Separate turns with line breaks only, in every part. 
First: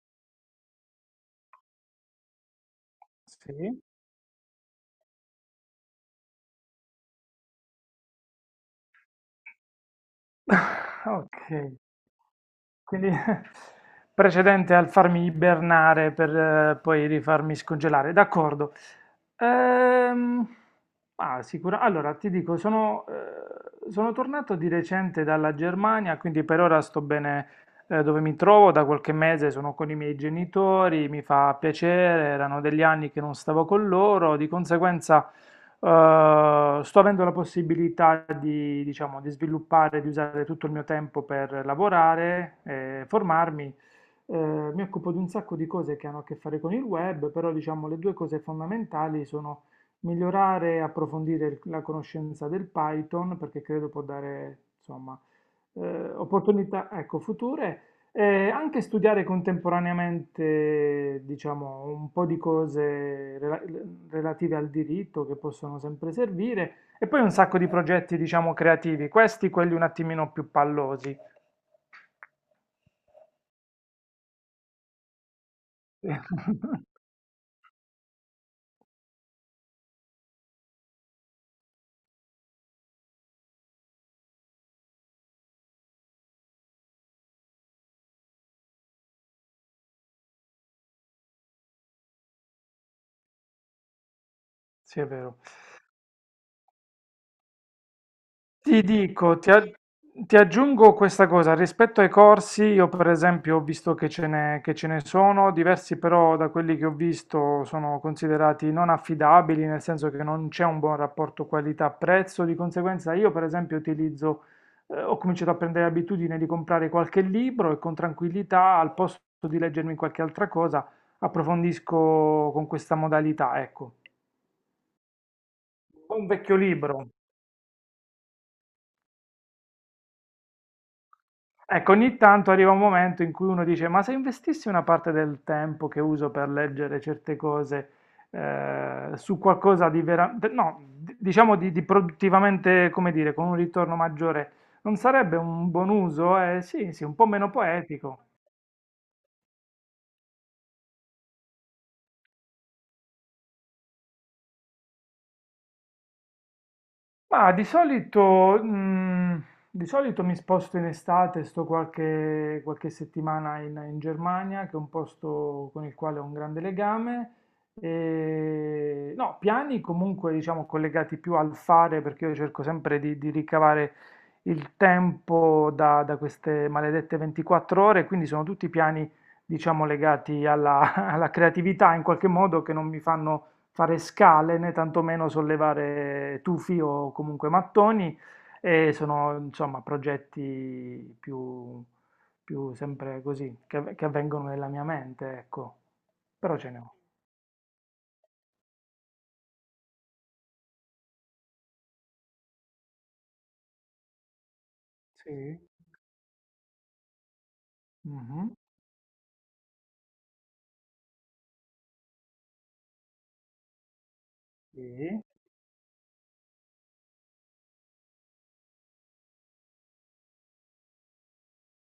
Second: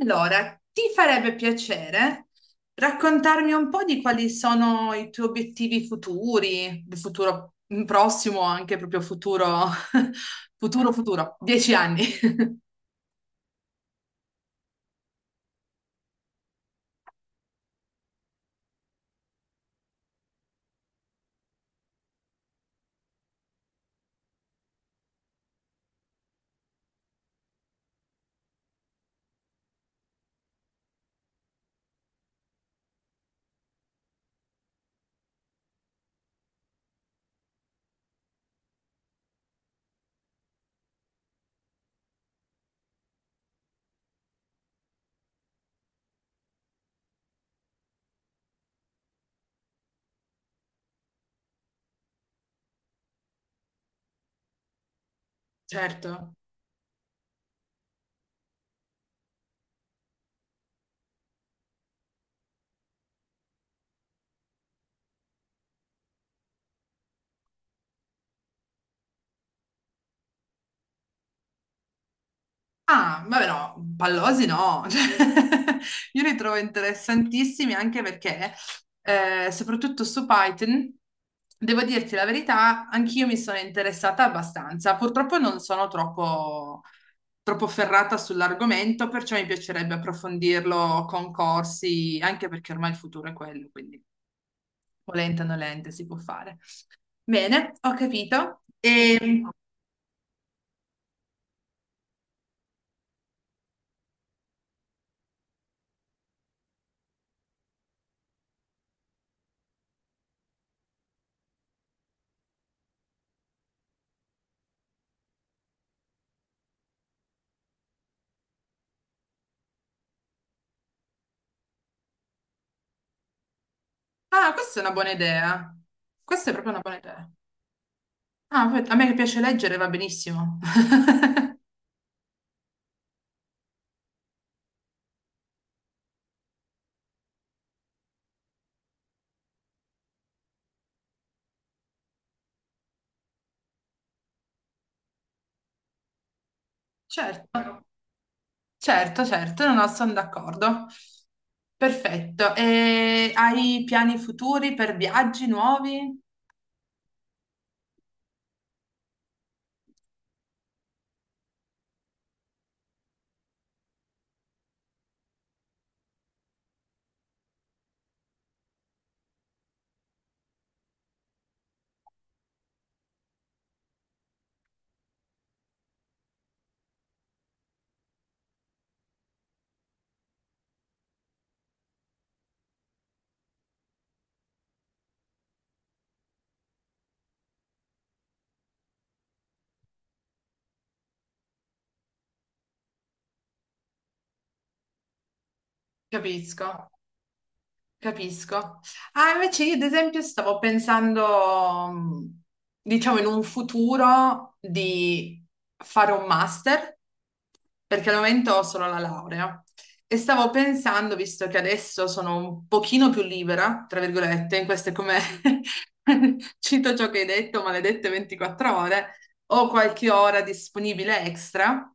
Allora, ti farebbe piacere raccontarmi un
Sì,
po' di quali sono i tuoi obiettivi futuri, il futuro il prossimo, anche proprio futuro, futuro, futuro, dieci
okay.
anni.
Quindi precedente al farmi ibernare per poi rifarmi scongelare, d'accordo. Ehm, ma sicura allora ti dico sono tornato di recente dalla Germania, quindi per ora sto bene. Dove mi trovo, da qualche mese sono con i miei genitori, mi fa piacere, erano degli anni che non stavo con loro, di conseguenza sto avendo la possibilità di, diciamo, di sviluppare, di usare tutto il mio tempo per lavorare, formarmi. Mi occupo di un sacco di cose che hanno a che fare con il web, però diciamo le due cose fondamentali sono migliorare e approfondire la conoscenza del Python, perché credo può dare, insomma,
Certo.
opportunità, ecco, future. Anche studiare contemporaneamente, diciamo, un po' di cose relative al diritto che possono sempre servire e poi un sacco di progetti, diciamo, creativi, questi quelli un attimino più pallosi.
Ah, vabbè no, pallosi no, cioè, io li trovo interessantissimi anche perché, soprattutto su Python, devo dirti la verità, anch'io mi sono interessata abbastanza. Purtroppo non sono troppo ferrata sull'argomento, perciò mi piacerebbe approfondirlo con corsi, anche perché ormai il futuro è quello, quindi
Sì, è vero.
volente o nolente si può fare. Bene, ho capito.
Ti dico,
E...
ti aggiungo questa cosa, rispetto ai corsi, io per esempio ho visto che ce ne sono diversi, però da quelli che ho visto sono considerati non affidabili, nel senso che non c'è un buon rapporto qualità-prezzo. Di conseguenza, io per esempio utilizzo, ho cominciato a prendere abitudine di comprare qualche libro e con tranquillità, al posto di leggermi qualche altra cosa, approfondisco con questa modalità, ecco.
Ah, questa è una buona idea.
Un
Questa è
vecchio
proprio una buona
libro.
idea. Ah, a me che piace leggere va benissimo.
Ecco, ogni tanto arriva un momento in cui uno dice, ma se investissi una parte del tempo che uso per leggere certe cose su qualcosa di veramente, no, diciamo di, produttivamente, come dire, con un ritorno maggiore, non sarebbe un buon uso? Sì, sì, un po' meno
Certo,
poetico.
certo, certo, no, no, sono d'accordo. Perfetto. E hai piani futuri per viaggi nuovi?
Ma di solito mi sposto in estate, sto qualche settimana in Germania, che è un posto con il quale ho un grande legame. E, no, piani comunque diciamo collegati più al fare, perché io cerco sempre di ricavare il tempo da queste maledette 24 ore, quindi sono tutti piani diciamo legati alla alla creatività in qualche modo che non mi fanno fare scale né tantomeno sollevare tufi o comunque mattoni e sono insomma progetti più, più sempre così che avvengono nella mia mente, ecco. Però
Capisco.
ce ne ho.
Capisco. Ah, invece io ad esempio stavo pensando, diciamo, in un futuro di
Sì.
fare un master, perché al
Mhm.
momento ho solo la laurea. E stavo pensando, visto che adesso sono un pochino più libera, tra virgolette, in queste come
Sì.
cito ciò che hai detto, maledette 24 ore, ho qualche ora disponibile extra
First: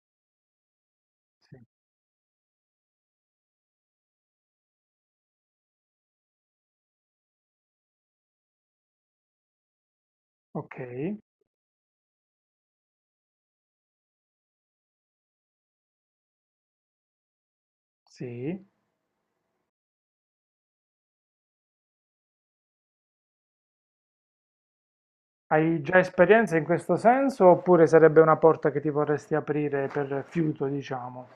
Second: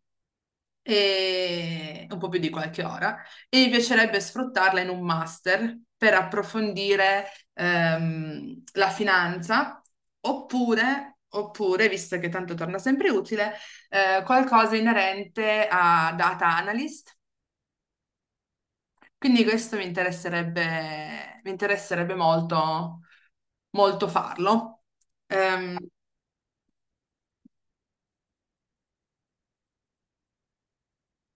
Sì.
e un po' più di qualche ora, e mi piacerebbe sfruttarla in un master per approfondire la finanza,
Ok.
oppure, visto che tanto torna sempre utile, qualcosa inerente a data analyst.
Sì.
Quindi questo mi interesserebbe, molto farlo. Ehm,
Hai già esperienza in questo senso oppure sarebbe una porta che ti vorresti aprire per fiuto, diciamo?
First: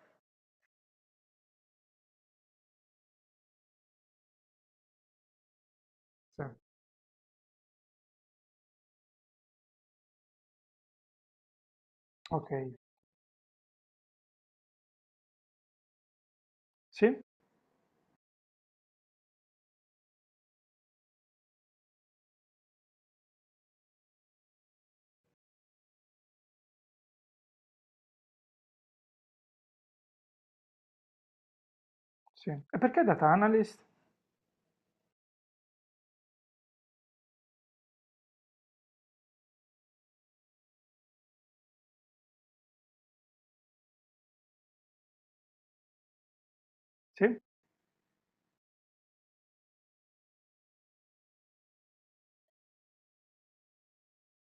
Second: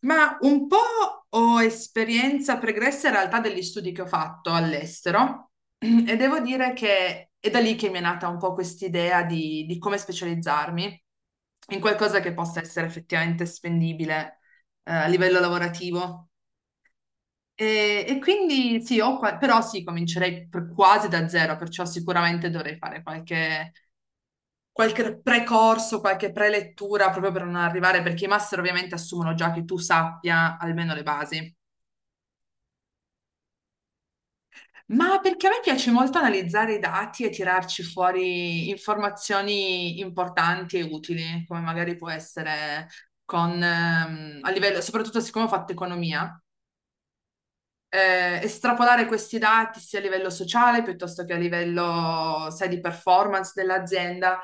Ma un po' ho esperienza pregressa in realtà degli studi che ho fatto all'estero e devo
Sì.
dire che è da lì che mi è nata un po' quest'idea di come specializzarmi in qualcosa che
Ok.
possa essere effettivamente spendibile a livello lavorativo.
Sì?
E quindi sì, però sì, comincerei quasi da zero, perciò sicuramente dovrei fare qualche precorso, qualche prelettura proprio per non arrivare, perché i master ovviamente assumono già che tu sappia almeno le basi.
Sì. E perché data analyst?
Ma perché a me piace molto analizzare i dati e tirarci fuori informazioni importanti e utili, come magari può essere a livello, soprattutto siccome ho fatto economia,
Sì?
estrapolare questi dati sia a livello sociale piuttosto che a livello, sai, di performance dell'azienda.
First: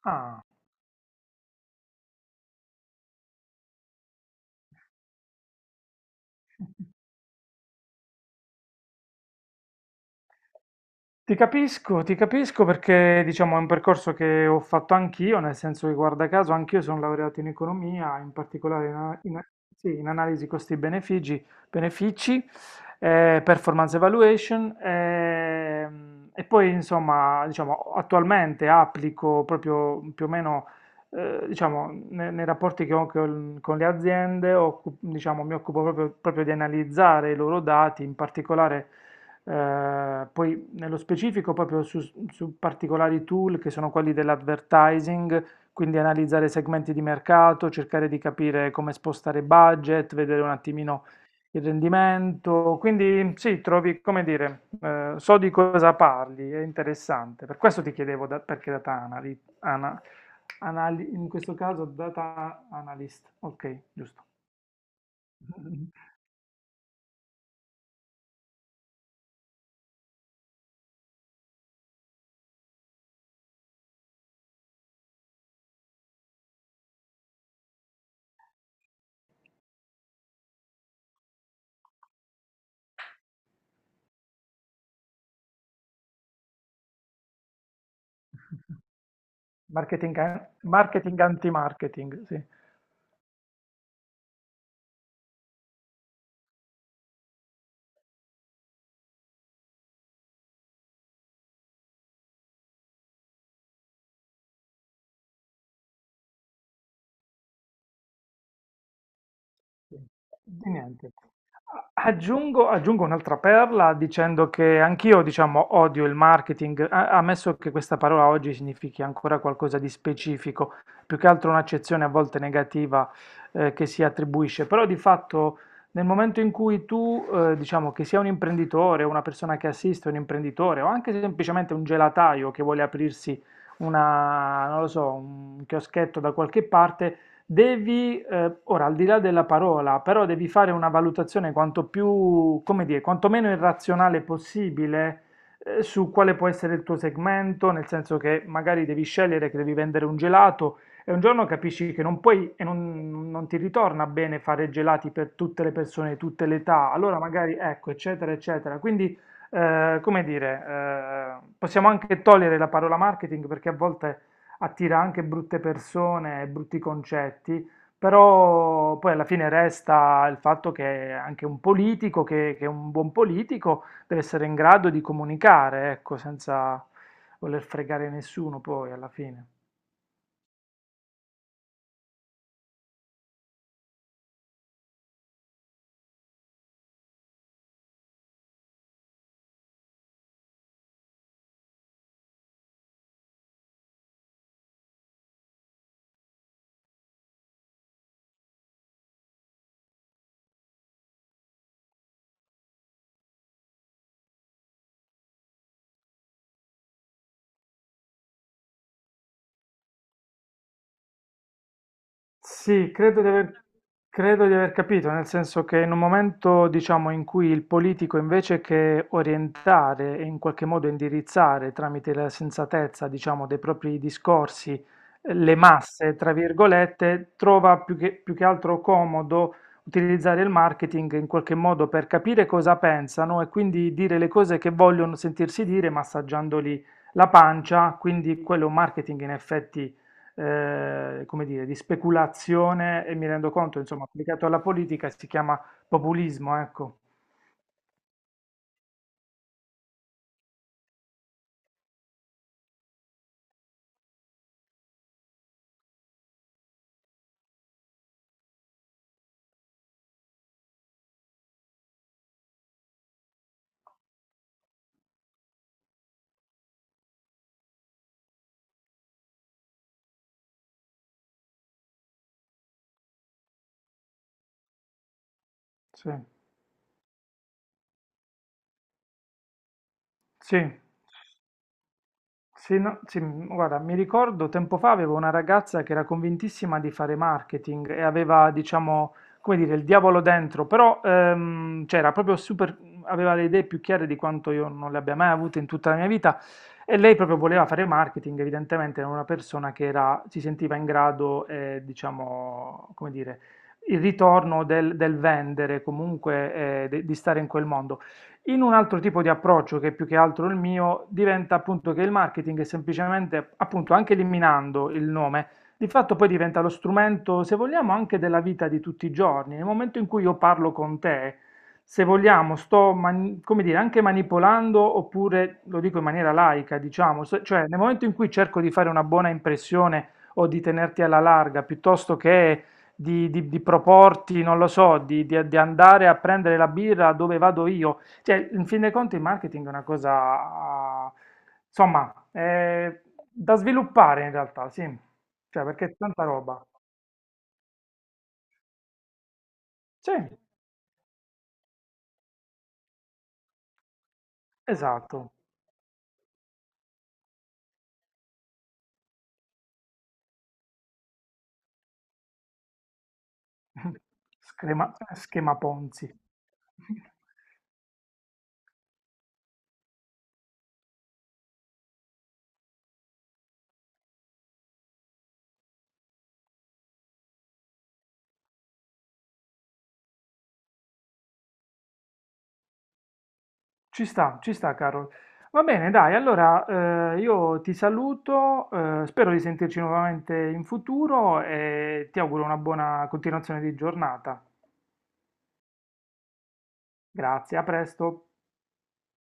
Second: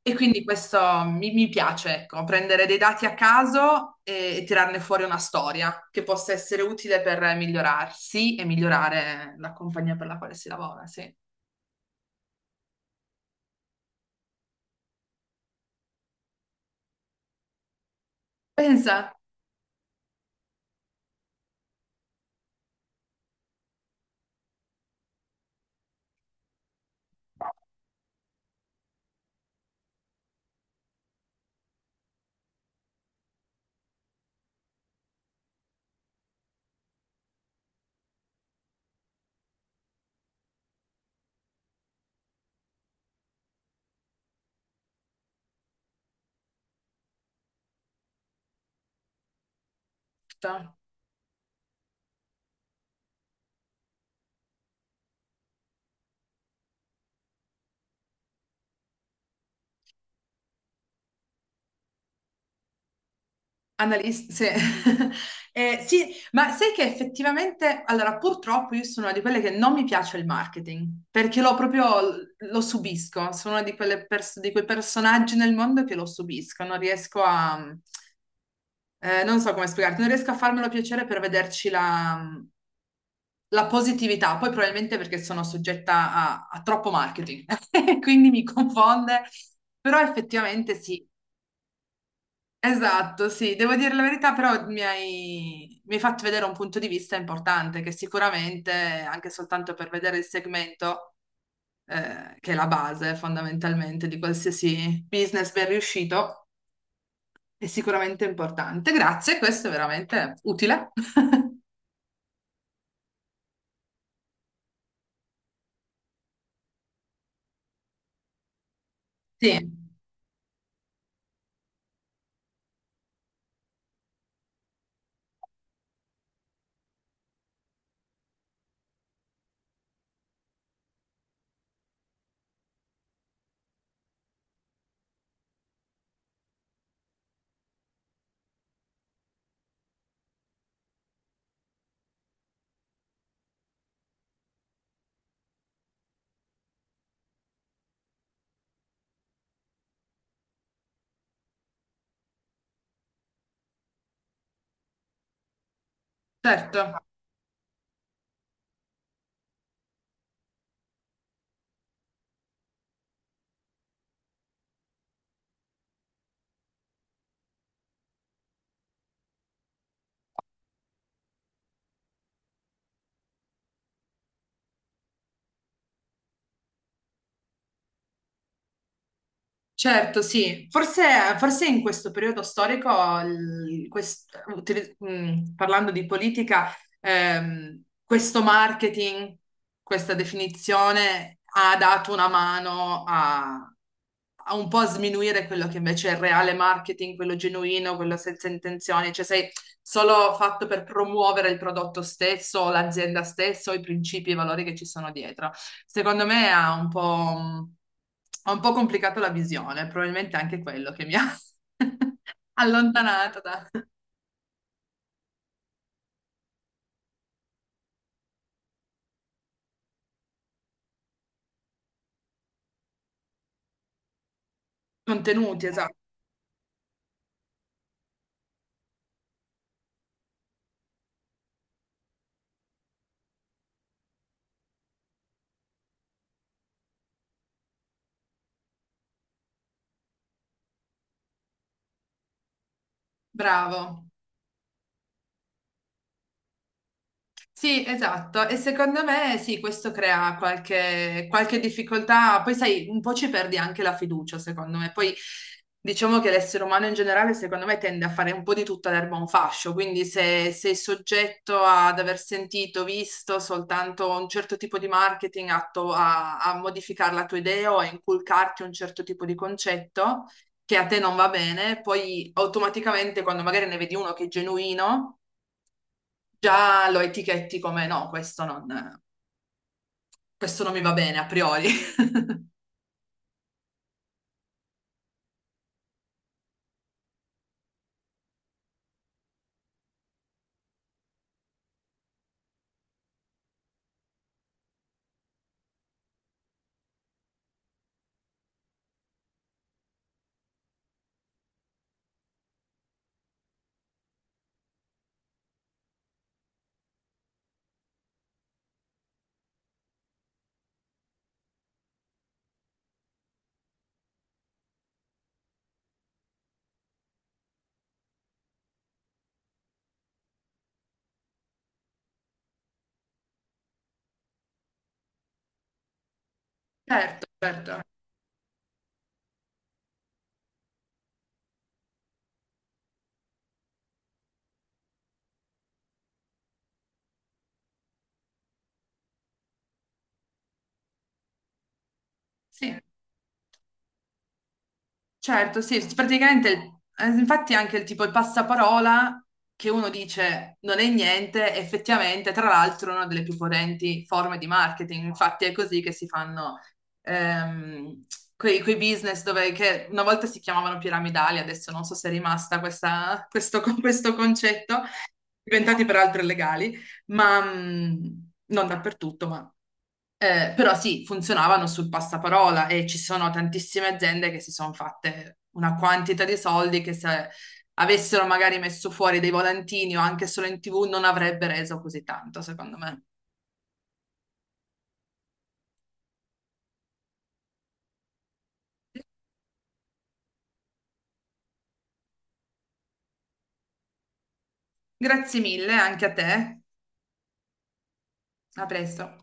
E quindi
Ah.
questo mi piace, ecco, prendere dei dati a caso e tirarne fuori una storia che possa essere utile per migliorarsi e migliorare la compagnia per la quale si lavora, sì.
Ti capisco, ti capisco, perché diciamo è un percorso che ho fatto anch'io, nel senso che guarda caso anch'io sono laureato in economia, in particolare in,
Esatto,
ana- in- a- sì, in analisi costi-benefici, benefici, performance evaluation, e poi insomma diciamo attualmente applico proprio più o meno, diciamo nei rapporti che ho con, le aziende, diciamo, mi occupo proprio proprio di analizzare i loro dati, in particolare poi nello specifico proprio su particolari tool che sono quelli dell'advertising, quindi analizzare segmenti di mercato, cercare di capire come spostare budget, vedere un attimino il rendimento. Quindi sì, trovi, come dire, so di cosa parli, è interessante. Per questo ti chiedevo perché data analy, ana- anali- in questo caso data analyst, ok, giusto.
analista, sì. Sì, ma sai che effettivamente, allora purtroppo io sono una di quelle che non mi piace il marketing, perché lo proprio lo subisco, sono una di quelle di quei personaggi nel mondo che lo subisco, non non so come spiegarti, non riesco a farmelo piacere per la positività, poi probabilmente perché sono soggetta a troppo marketing, quindi mi confonde, però
Marketing,
effettivamente sì.
marketing anti-marketing, sì.
Esatto, sì, devo dire la verità, però mi hai fatto vedere un punto di vista importante che sicuramente, anche soltanto per vedere il segmento, che è la base fondamentalmente di qualsiasi business ben riuscito, è sicuramente importante. Grazie, questo è veramente
Di
utile.
niente. Aggiungo un'altra perla dicendo che anch'io, diciamo, odio il marketing, ammesso che questa parola oggi significhi ancora
Sì,
qualcosa di specifico, più che altro un'accezione a volte negativa che si attribuisce, però di fatto nel momento in cui tu, diciamo, che sia un imprenditore, una persona che assiste un imprenditore o anche semplicemente un gelataio che vuole aprirsi una, non lo so, un chioschetto da qualche parte, devi, ora al di là della parola, però devi fare una valutazione quanto più, come dire, quanto meno irrazionale possibile, su quale può essere il tuo segmento, nel senso che magari devi scegliere che devi vendere un gelato e un giorno capisci che non puoi e non ti ritorna bene fare gelati per tutte le persone, di tutte le età,
certo.
allora magari ecco, eccetera, eccetera. Quindi, come dire, possiamo anche togliere la parola marketing perché a volte attira anche brutte persone e brutti concetti, però poi alla fine resta il fatto che anche un politico, che un buon politico, deve essere in grado di comunicare, ecco, senza voler fregare nessuno poi alla fine.
Certo, sì. Forse in questo periodo storico, parlando di politica, questo marketing, questa definizione ha dato una mano a un po' sminuire quello che invece è il reale marketing, quello genuino, quello senza intenzioni. Cioè, sai, solo fatto per promuovere il prodotto stesso, l'azienda stessa, i principi e i valori che ci sono dietro. Secondo me ha un po', ha un po' complicato la visione, probabilmente anche quello che mi ha
Sì,
allontanato da
credo di aver capito, nel senso che in un momento, diciamo, in cui il politico invece che orientare e in qualche modo indirizzare tramite la sensatezza, diciamo, dei propri discorsi, le
contenuti, esatto.
masse, tra virgolette, trova più che altro comodo utilizzare il marketing in qualche modo per capire cosa pensano e quindi dire le cose che vogliono sentirsi dire, massaggiandoli la pancia, quindi quello è un marketing in effetti, come dire, di speculazione, e mi rendo conto, insomma,
Bravo.
applicato alla politica si chiama populismo, ecco.
Sì, esatto, e secondo me sì, questo crea qualche difficoltà, poi sai, un po' ci perdi anche la fiducia, secondo me, poi diciamo che l'essere umano in generale, secondo me, tende a fare un po' di tutta l'erba un fascio, quindi se sei soggetto ad aver sentito, visto soltanto un certo tipo di marketing atto a modificare la tua idea o a inculcarti un certo tipo di concetto che a te non va bene, poi automaticamente quando magari ne vedi uno che è genuino
Sì,
già lo etichetti come no,
sì.
questo non mi va bene a priori.
Sì, no, sì, guarda, mi ricordo tempo fa avevo una ragazza che era convintissima di fare marketing e aveva, diciamo, come dire, il diavolo dentro, però cioè, era proprio super, aveva le idee più chiare di quanto io non le abbia mai avute in tutta la mia vita, e lei proprio voleva fare marketing, evidentemente era una persona che era, si sentiva in grado, diciamo, come dire, il ritorno del, vendere, comunque di stare in quel mondo. In un altro tipo di approccio, che è più che altro il mio, diventa appunto che il marketing è semplicemente, appunto, anche eliminando il nome, di fatto poi diventa lo strumento, se vogliamo, anche della vita di tutti i giorni. Nel momento in cui io parlo con te, se vogliamo, sto, come dire, anche manipolando, oppure lo dico in maniera laica, diciamo,
Certo,
cioè nel
certo,
momento in cui cerco di fare una buona impressione o di tenerti alla larga, piuttosto che di proporti, non lo so, di andare a prendere la birra dove vado io, cioè, in fin dei conti il marketing è una cosa, insomma,
sì,
da sviluppare in realtà, sì.
certo,
Cioè,
sì,
perché è tanta
praticamente,
roba.
infatti anche il tipo il passaparola che uno
Sì,
dice non è niente, effettivamente, tra l'altro, è una delle più potenti forme di marketing,
esatto.
infatti è così che si fanno ehm, quei business dove, che una volta si chiamavano piramidali, adesso non so se è rimasta questo, questo concetto,
Schema
diventati
Ponzi.
peraltro illegali, ma non dappertutto, però sì, funzionavano sul passaparola e ci sono tantissime aziende che si sono fatte una quantità di soldi che se avessero magari messo fuori dei volantini o anche solo in TV non avrebbe reso così tanto, secondo me.
Ci sta, caro. Va bene, dai, allora io ti saluto, spero di sentirci nuovamente in futuro e ti auguro una buona continuazione di giornata.
Grazie mille anche a te.
Grazie, a presto.
A presto.